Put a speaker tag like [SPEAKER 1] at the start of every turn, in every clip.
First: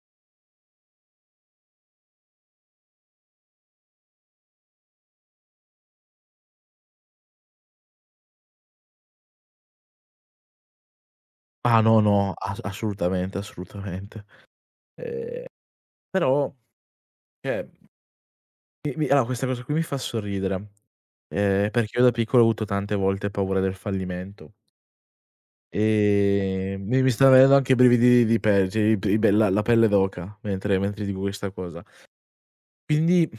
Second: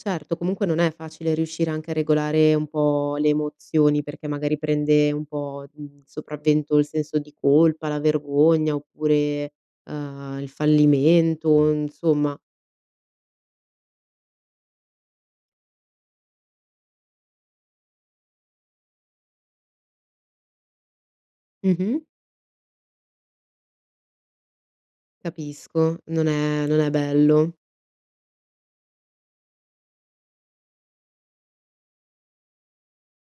[SPEAKER 1] Certo, comunque non è facile riuscire anche a regolare un po' le emozioni, perché magari prende un po', mhmm, sopravvento il senso di colpa, la vergogna, oppure, uhm, il fallimento,
[SPEAKER 2] Ah
[SPEAKER 1] mhmm,
[SPEAKER 2] no, no,
[SPEAKER 1] insomma.
[SPEAKER 2] as assolutamente, assolutamente. Ehm, però, cioè mhmm mi mi ah, questa cosa qui mi fa sorridere, ehm, perché
[SPEAKER 1] Mh-mh.
[SPEAKER 2] io da piccolo ho avuto tante volte paura del fallimento.
[SPEAKER 1] Capisco, non è non
[SPEAKER 2] Ehm,
[SPEAKER 1] è
[SPEAKER 2] mi mi stan
[SPEAKER 1] bello.
[SPEAKER 2] venendo anche brividini di pe cioè i pe i bella la pelle d'oca, mentre mentre dico questa cosa. Quindi,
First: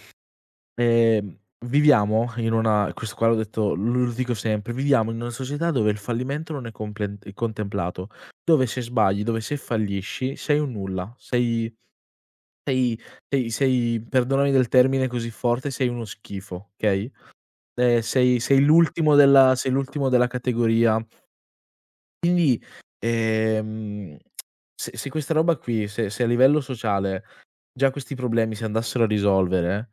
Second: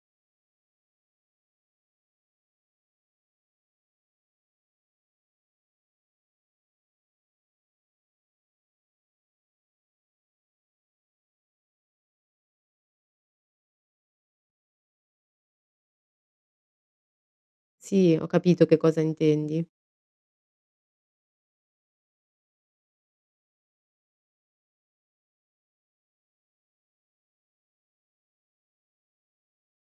[SPEAKER 2] ehm, viviamo in una questo qua l'ho detto lu lo ridico sempre, viviamo in una società dove il fallimento non è complent contemplato, dove se sbagli, dove se fallisci sei un nulla, sei sei sei sei perdonami del termine così forte, sei uno schifo, okay. Ehm,
[SPEAKER 1] Sì, ho
[SPEAKER 2] sei sei
[SPEAKER 1] capito che cosa
[SPEAKER 2] l'ultimo della
[SPEAKER 1] intendi.
[SPEAKER 2] sei l'ultimo della categoria. Quindi, ehm, se se questa roba qui, se se a livello sociale già questi problemi si andassero a risolvere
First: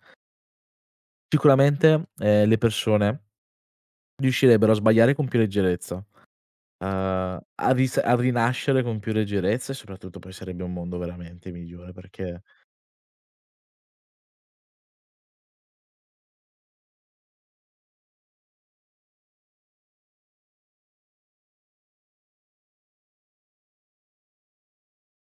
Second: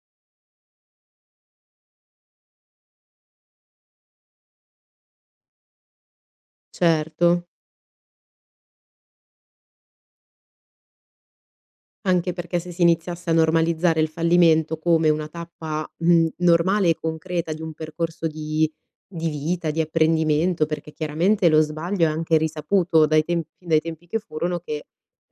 [SPEAKER 2] sicuramente, ehm, le persone riuscirebbero a sbagliare con più leggerezza, a
[SPEAKER 1] Certo.
[SPEAKER 2] a risa a rinascere con più leggerezza e soprattutto poi sarebbe un mondo veramente migliore
[SPEAKER 1] Anche
[SPEAKER 2] perché
[SPEAKER 1] perché se si iniziasse a normalizzare il fallimento come una tappa, mhmm, normale e concreta di un percorso di di vita, di apprendimento, perché chiaramente lo sbaglio è anche risaputo dai tempi dai tempi che furono che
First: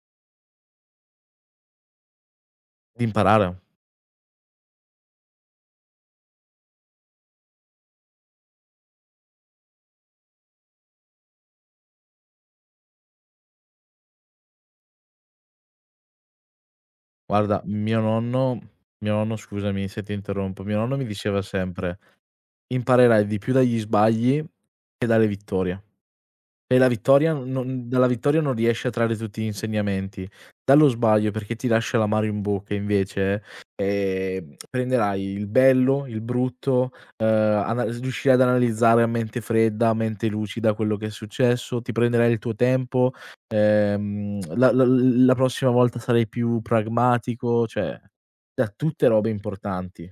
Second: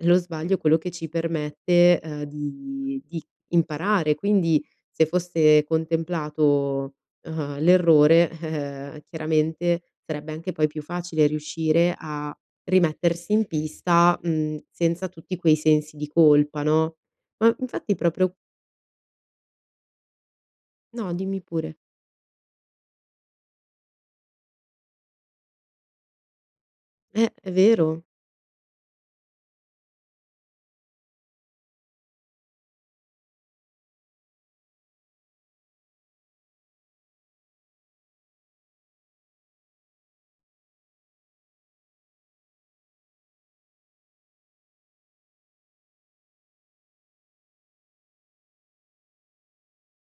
[SPEAKER 1] lo sbaglio quello che ci permette, uhm, di di
[SPEAKER 2] Imparare.
[SPEAKER 1] imparare; quindi se fosse contemplato, uhm, l'errore, eh-eh, chiaramente, sarebbe anche poi più facile riuscire a rimettersi in pista, mhmm, senza tutti quei sensi di colpa, no. Ma
[SPEAKER 2] Guarda,
[SPEAKER 1] infatti
[SPEAKER 2] mio
[SPEAKER 1] proprio
[SPEAKER 2] nonno mio nonno scusami se ti interrompo, mio nonno mi
[SPEAKER 1] No, dimmi
[SPEAKER 2] diceva
[SPEAKER 1] pure.
[SPEAKER 2] sempre: "Imparerai di più dagli sbagli che dalle vittorie". E la vittoria
[SPEAKER 1] Eh,
[SPEAKER 2] non
[SPEAKER 1] è
[SPEAKER 2] non
[SPEAKER 1] vero.
[SPEAKER 2] dalla vittoria non riesci a trarre tutti gli insegnamenti. Dallo sbaglio, perché ti lascia l'amaro in bocca invece, ehm, prenderai il bello, il brutto, ehm, anal riuscirai ad analizzare a mente fredda, a mente lucida quello che è successo, ti prenderai il tuo tempo, ehm, la la l l la prossima volta sarai più pragmatico, cioè, da tutte robe importanti.